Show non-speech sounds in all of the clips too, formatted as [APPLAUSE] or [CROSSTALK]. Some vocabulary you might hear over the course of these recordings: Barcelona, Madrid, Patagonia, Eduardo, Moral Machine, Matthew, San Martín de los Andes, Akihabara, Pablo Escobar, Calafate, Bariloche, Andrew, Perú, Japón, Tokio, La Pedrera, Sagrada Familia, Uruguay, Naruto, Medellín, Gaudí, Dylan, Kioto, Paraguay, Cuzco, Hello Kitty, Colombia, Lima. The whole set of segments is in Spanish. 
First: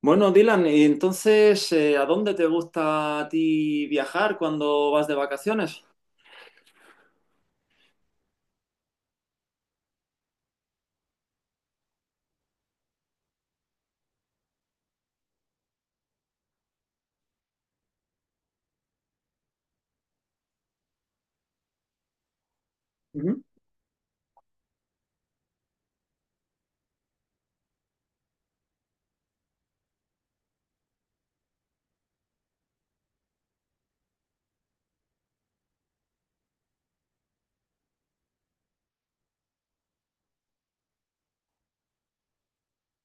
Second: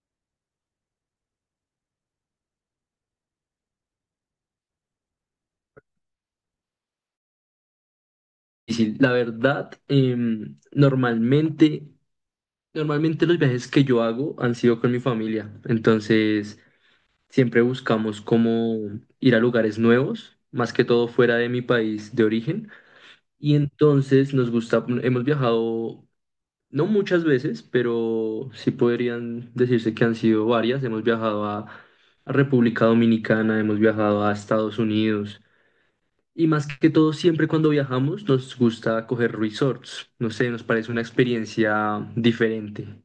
Bueno, Dylan, y entonces, ¿a dónde te gusta a ti viajar cuando vas de vacaciones? Difícil. La verdad, normalmente los viajes que yo hago han sido con mi familia. Entonces, siempre buscamos cómo ir a lugares nuevos, más que todo fuera de mi país de origen. Ujú. Y entonces nos gusta, hemos viajado, no muchas veces, pero sí podrían decirse que han sido varias. Hemos viajado a República Dominicana, hemos viajado a Estados Unidos. Y más que todo, siempre cuando viajamos nos gusta coger resorts. No sé, nos parece una experiencia diferente.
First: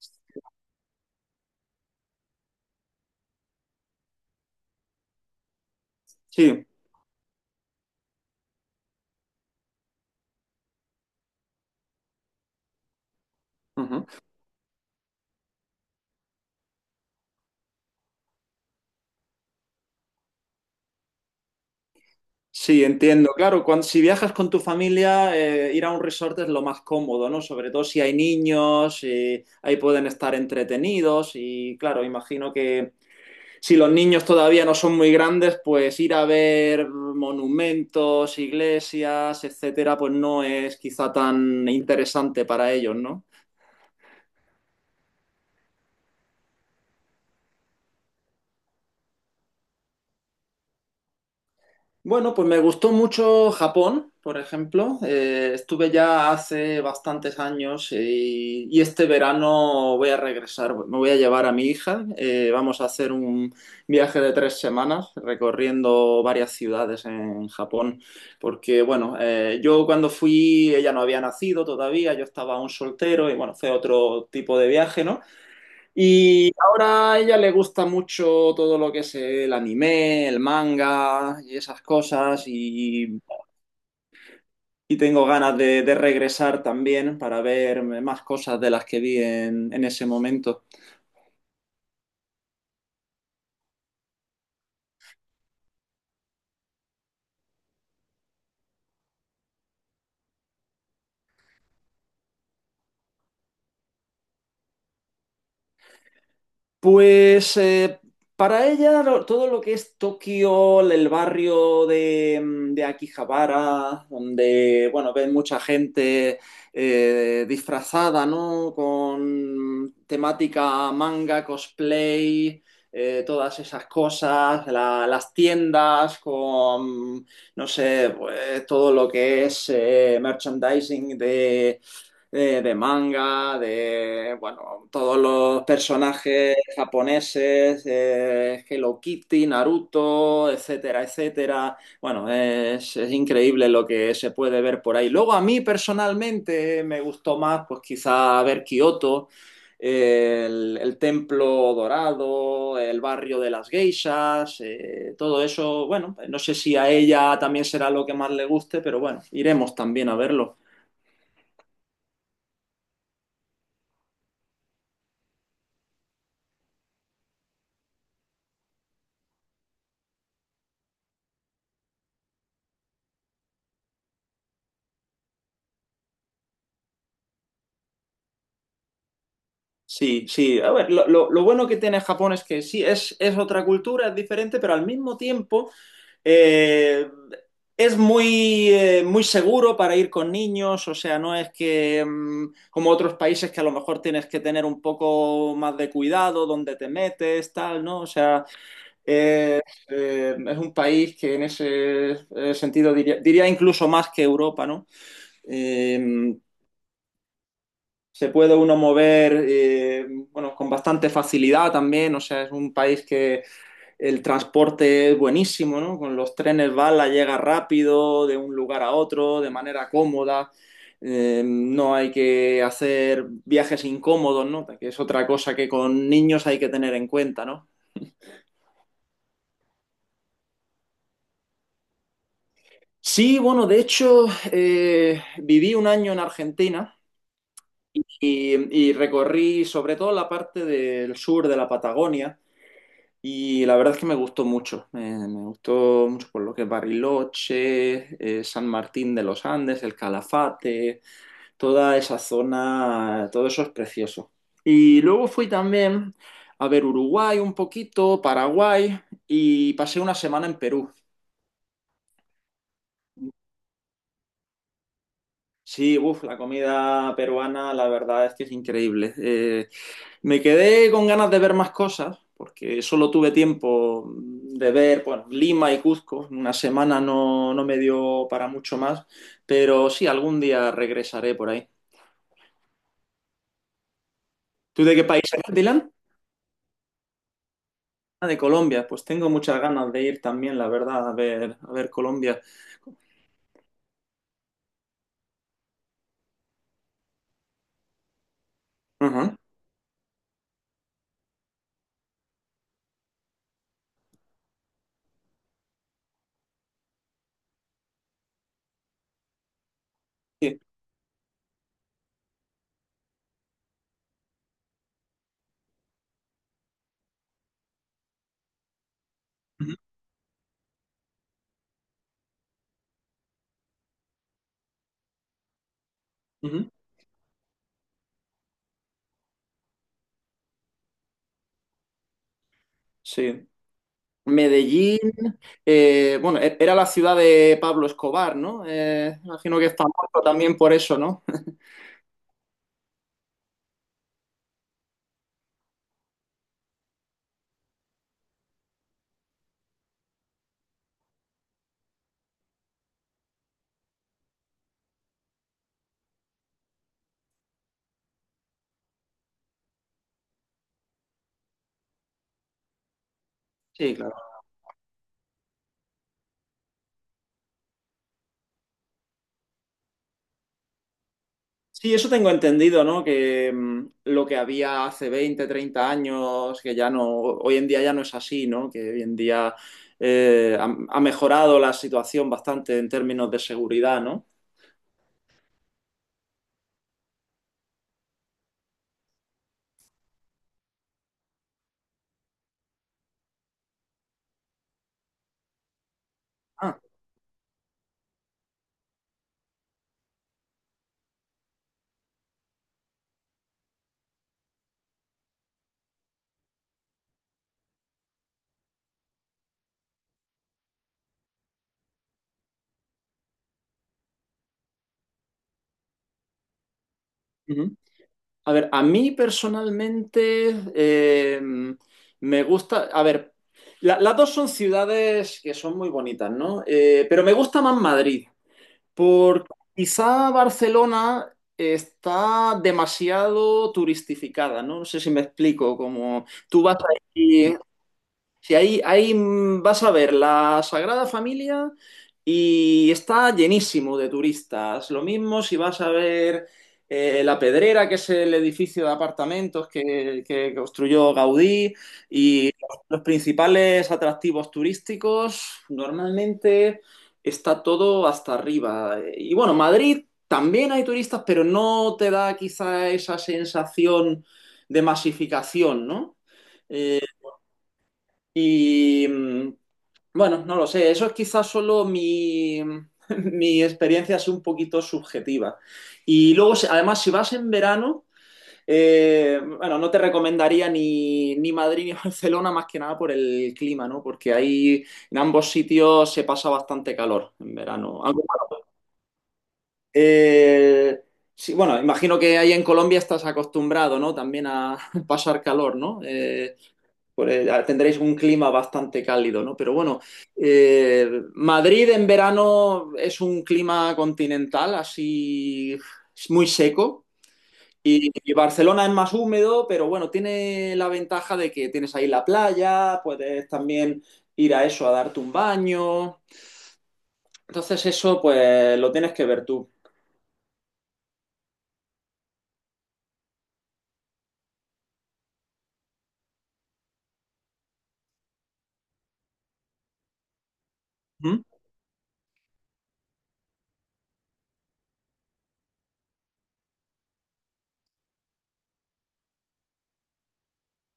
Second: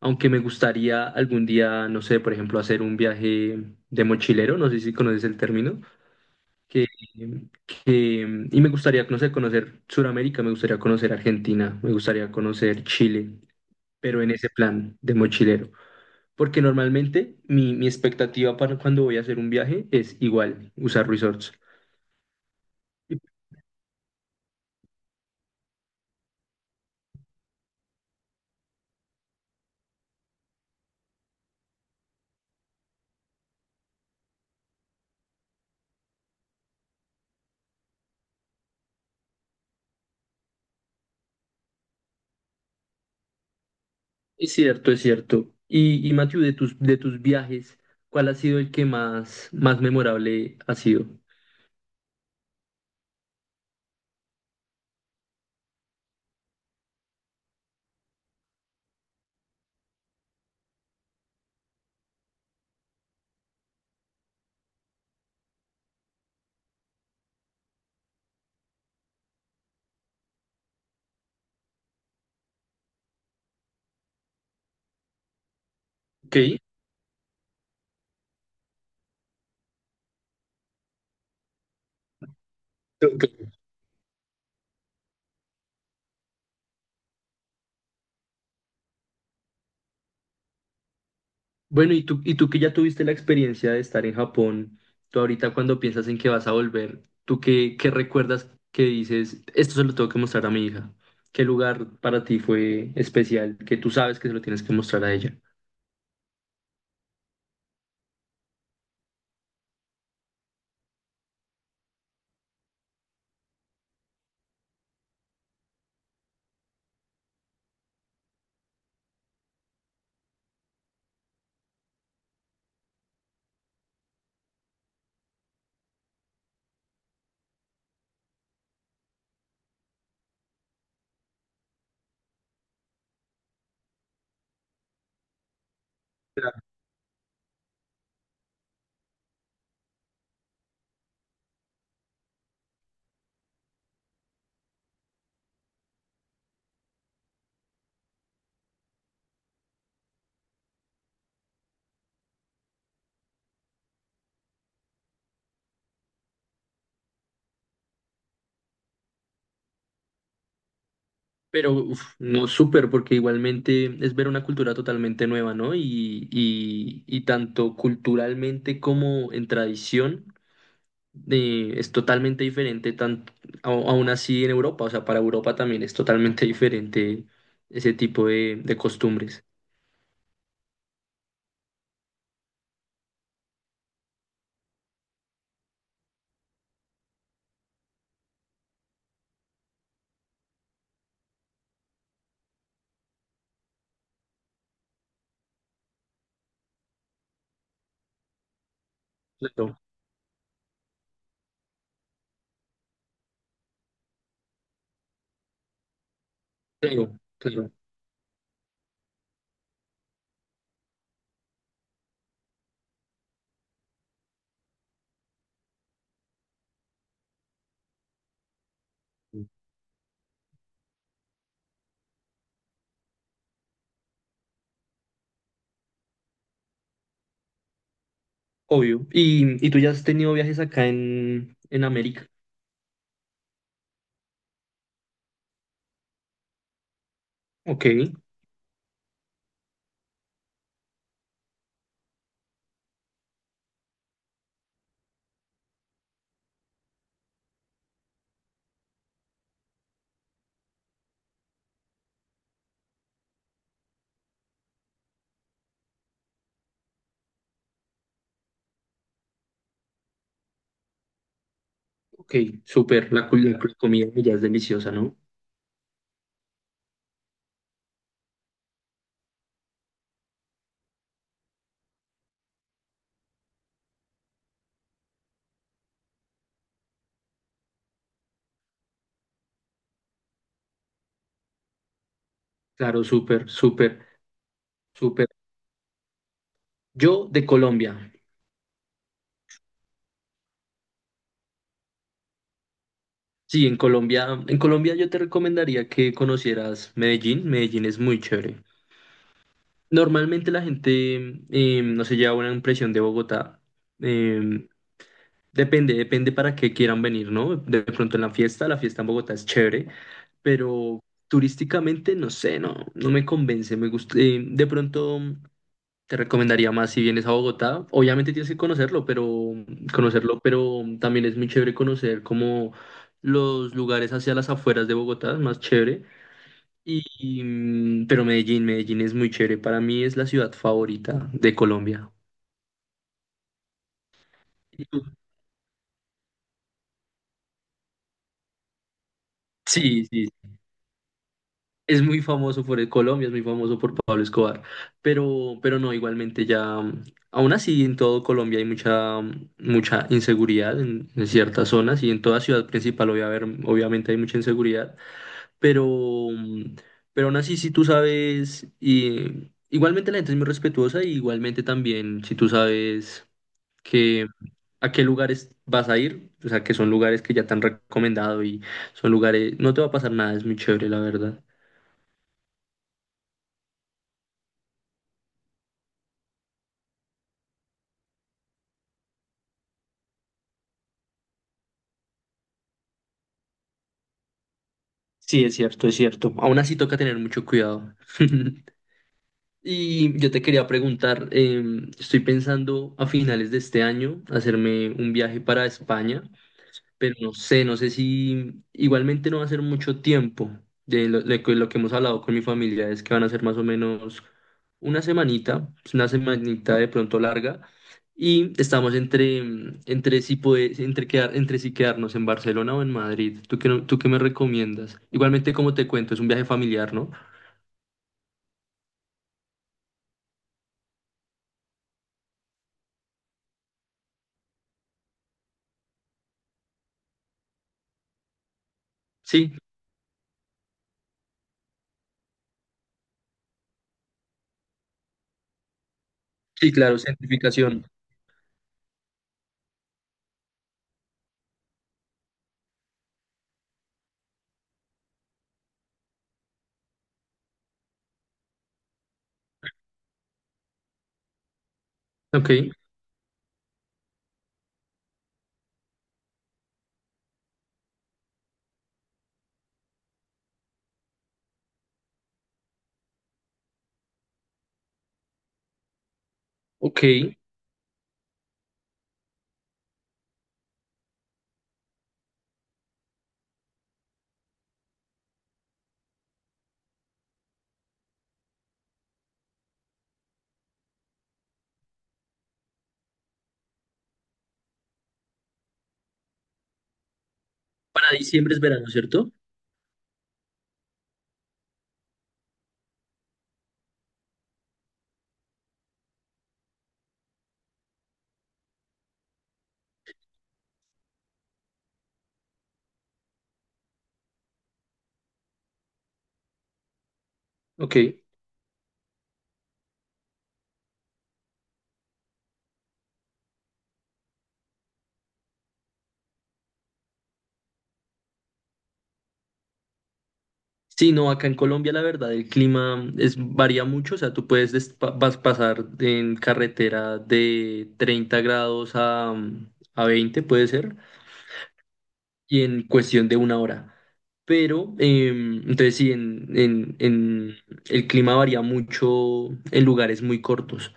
Aunque me gustaría algún día, no sé, por ejemplo, hacer un viaje de mochilero, no sé si conoces el término, Sí. que, y me gustaría, no sé, conocer Sudamérica, me gustaría conocer Argentina, me gustaría conocer Chile, Ujú. pero en ese plan de mochilero. Porque normalmente mi expectativa para cuando voy a hacer un viaje es igual, usar resorts. Sí, entiendo. Claro, cuando, si viajas con tu familia, ir a un resort es lo más cómodo, ¿no? Sobre todo si hay niños, ahí pueden estar entretenidos y claro, imagino que si los niños todavía no son muy grandes, pues ir a ver monumentos, iglesias, etcétera, pues no es quizá tan interesante para ellos, ¿no? Es cierto, es cierto. Y Matthew, de tus viajes, ¿cuál ha sido el que más memorable ha sido? Bueno, pues me gustó mucho Japón, por ejemplo. Estuve ya hace bastantes años y este verano voy a regresar. Me voy a llevar a mi hija. Vamos a hacer un viaje de tres semanas recorriendo varias ciudades en Japón. Porque, bueno, yo cuando fui, ella no había nacido todavía, yo estaba aún soltero y, bueno, fue otro tipo de viaje, ¿no? Ok. Y ahora a ella le gusta mucho todo lo que es el anime, el manga y esas cosas. Ok. Y tengo ganas de regresar también para ver más cosas de las que vi en ese momento. Bueno, y tú que ya tuviste la experiencia de estar en Japón, tú ahorita cuando piensas en que vas a volver, ¿tú qué, qué recuerdas que dices, esto se lo tengo que mostrar a mi hija? ¿Qué lugar para ti fue especial que tú sabes que se lo tienes que mostrar a ella? Pues para ella todo lo que es Tokio, el barrio de, de Akihabara, donde bueno, ven mucha gente disfrazada, ¿no? Con temática manga, cosplay, todas esas cosas, las tiendas con, no sé, pues, todo lo que es merchandising de manga, de, bueno, todos los personajes japoneses, Hello Kitty, Naruto, etcétera, etcétera. Bueno, es increíble lo que se puede ver por ahí. Luego a mí personalmente me gustó más, pues quizá ver Kioto. El el templo dorado, el barrio de las geishas, todo eso, bueno, no sé si a ella también será lo que más le guste, pero bueno, iremos también a verlo. Pero uf, no súper, porque igualmente es ver una cultura totalmente nueva, ¿no? Y tanto culturalmente como en tradición es totalmente diferente, aún así en Europa, o sea, para Europa también es totalmente [LAUGHS] diferente ese tipo de costumbres. Sí, sí. A ver, lo bueno que tiene Japón es que sí, es otra cultura, es diferente, pero al mismo tiempo eh, es muy, muy seguro para ir con niños, o sea, no es que mm, como otros países que a lo mejor tienes que tener un poco más de cuidado donde te metes, tal, ¿no? O sea, eh, Claro, es un país que en ese sentido diría, diría incluso más que Europa, ¿no? Eh, claro, claro, Se puede uno mover bueno, con bastante facilidad también, o sea, es un país que el transporte es buenísimo, ¿no? Con los trenes bala llega rápido de un lugar a otro, de manera cómoda, no hay que hacer viajes incómodos, ¿no? Que es otra cosa que con niños hay que tener en cuenta, ¿no? obvio. Y tú ya has tenido viajes acá en América? Sí, bueno, de hecho, viví un año en Argentina Ok, y recorrí sobre todo la parte del sur de la Patagonia. Y la verdad es que me gustó mucho por lo que es Bariloche, San Martín de los Andes, el Calafate, toda esa zona, todo eso es precioso. Y luego fui también a ver Uruguay un poquito, Paraguay y pasé una semana en Perú. ok, súper, la comida ya es deliciosa, ¿no? Sí, uf, la comida peruana la verdad es que es increíble. Me quedé con ganas de ver más cosas, porque solo tuve tiempo de ver, bueno, Lima y Cuzco. Una semana no, no me dio para mucho más, pero sí, algún día regresaré por ahí. Claro, súper, súper. ¿Tú de qué país Súper. eres, Dylan? Yo de Colombia. Ah, de Colombia. Pues tengo muchas ganas de ir también, la verdad, a ver Colombia. Sí, en Colombia yo te recomendaría que conocieras Medellín. Medellín es muy chévere. Ajá. Normalmente la gente no se lleva una impresión de Bogotá. Eh, depende para qué quieran venir, ¿no? De pronto en la fiesta en Bogotá es chévere, Sí. pero turísticamente no sé, no, no me convence. Me gusta, de pronto. Te recomendaría más si vienes a Bogotá. Obviamente tienes que conocerlo, pero Ujú, conocerlo, pero también es muy chévere conocer como los lugares hacia las afueras de Bogotá, es más chévere. ujú. Pero Medellín es muy chévere. Para mí es la ciudad favorita de Colombia. Sí. ¿Y Medellín, tú? Bueno, era la ciudad de Pablo Escobar, ¿no? Imagino que está Sí, muerto sí, también por eso, ¿no? [LAUGHS] es muy famoso por el Colombia, es muy famoso por Pablo Escobar, pero no, igualmente ya, aún así en todo Colombia hay mucha inseguridad en ciertas zonas y en toda ciudad principal obviamente hay mucha inseguridad, pero, mm, pero aún así si tú sabes, y, igualmente la gente es muy respetuosa y igualmente también si tú sabes Sí, claro. que a qué lugares vas a ir, o sea que son lugares que ya te han recomendado y son lugares, no te va a pasar nada, es muy chévere la verdad. Sí, eso tengo entendido, ¿no? Que mm, lo que había hace 20, 30 años, que ya no, hoy en día ya no es así, ¿no? Que hoy en día eh, ha, ha mejorado la situación bastante en términos de seguridad, ¿no? Sí, es cierto, es cierto. Aún así toca tener mucho cuidado. [LAUGHS] Y yo te quería preguntar, estoy pensando a finales de este año hacerme un viaje para España, Ah, pero no sé, no sé si igualmente no va a ser mucho tiempo. De lo, de que- lo que hemos hablado con mi familia es que van a ser más o menos una semanita, pues, una semanita de pronto larga, y estamos entre, mm, entre si puede- entre quedar, entre si quedarnos en Barcelona o en Madrid. ¿Tú qué, no- tú qué me recomiendas? Igualmente, como te cuento, es un viaje familiar, ¿no? ujú. A ver, a mí personalmente me gusta, a ver, las dos son ciudades que son muy bonitas, ¿no? Pero me gusta más Madrid. Por Sí, quizá Barcelona está demasiado turistificada, ¿no? No sé si me explico, como tú sí, vas claro, aquí certificación. si ahí mm, vas a ver la Sagrada Familia y está llenísimo de turistas. Lo mismo si vas a ver La Pedrera, que es el edificio de apartamentos que construyó Gaudí, Ok, y los principales atractivos turísticos, normalmente está todo hasta arriba. Y bueno, Madrid también hay turistas, pero no te da quizá esa sensación de masificación, ¿no? Eh, ok. y mm, bueno, no lo sé, eso es quizás solo mi, [LAUGHS] mi experiencia es un poquito subjetiva. Y luego, además, si vas en verano, bueno, no te recomendaría ni, ni Madrid ni [LAUGHS] Barcelona más que nada por el clima, ¿no? Porque ahí en ambos sitios se pasa bastante calor en verano. Para Aunque, diciembre es verano, ¿cierto? eh, sí, bueno, imagino que ahí en Colombia estás acostumbrado, ¿no? También a [LAUGHS] pasar calor, ¿no? Por tendréis un clima bastante cálido, ¿no? Pero bueno, eh, Madrid en verano es un clima continental, así es muy seco. Ok. Y Barcelona es más húmedo, pero bueno, tiene la ventaja de que tienes ahí la playa, puedes también ir a eso, a darte un baño. Entonces eso, pues lo tienes que ver tú. Sí, no, acá en Colombia la verdad el clima es, varía mucho, o sea, tú puedes pasar en carretera de 30 grados a 20 puede ser, ¿Mm? y en cuestión de una hora. Pero, entonces sí, el clima varía mucho en lugares muy cortos,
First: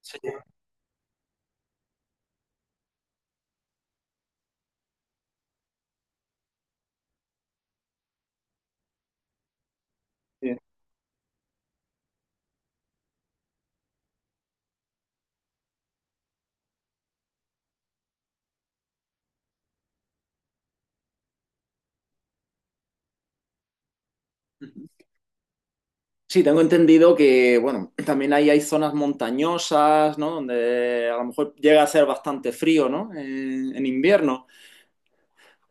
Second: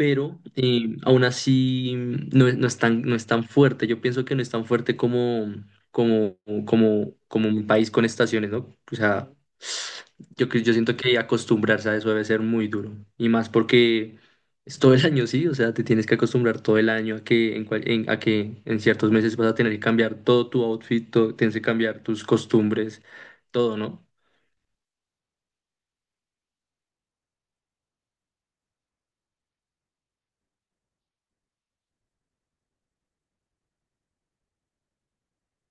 Sí. Aún así no es tan fuerte. Yo pienso que no es tan fuerte como, como, como un país con estaciones, ¿no? O sea, yo siento que acostumbrarse a eso debe ser muy duro. Y más porque es todo el año, sí, o sea, te tienes que acostumbrar todo el año a que en ciertos meses vas a tener que cambiar todo tu outfit, tienes que cambiar tus costumbres, todo, ¿no? Sí. Sí, tengo entendido que, bueno, también ahí hay zonas montañosas, ¿no? Donde a lo mejor llega a ser bastante frío, ¿no? En invierno.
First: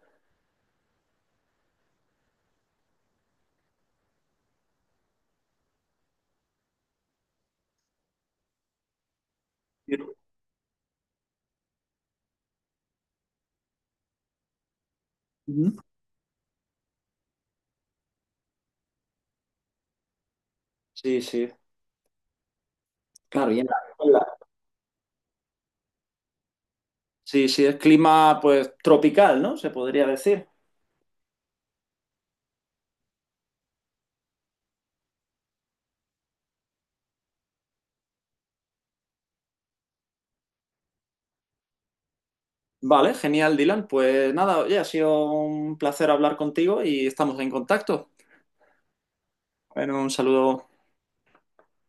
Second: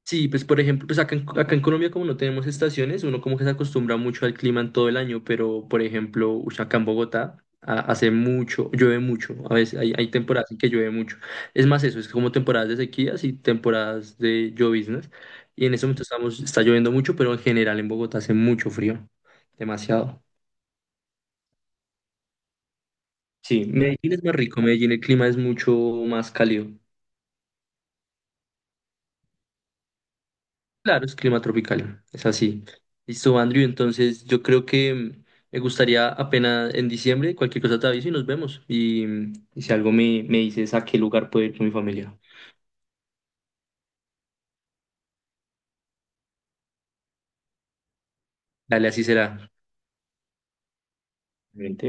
Sí, pues por ejemplo, pues acá en Colombia como no tenemos estaciones, uno como que se acostumbra mucho al clima en todo el año, pero por ejemplo, ush, acá en Bogotá hace mucho, llueve mucho, a veces hay Pero... temporadas en que llueve mucho. Es más eso, es como temporadas de sequías y temporadas de lloviznas. Y en Ujú. ese momento estamos, está lloviendo mucho, pero en general en Bogotá hace mucho frío, demasiado. Sí, sí, claro. Sí, en Medellín es la- más rico, Medellín el clima es mucho más cálido. Sí, sí, es clima, pues, tropical, ¿no? Se podría decir. Claro, es clima tropical, es así. Listo, Andrew, entonces yo creo que me gustaría apenas en diciembre, cualquier cosa te aviso y nos vemos. Y si algo me dices a qué lugar puedo ir con mi familia. Vale, genial, Dylan. Pues nada, oye, ha sido un placer hablar contigo y estamos en contacto. Dale, así será. Bueno, un saludo. Obviamente.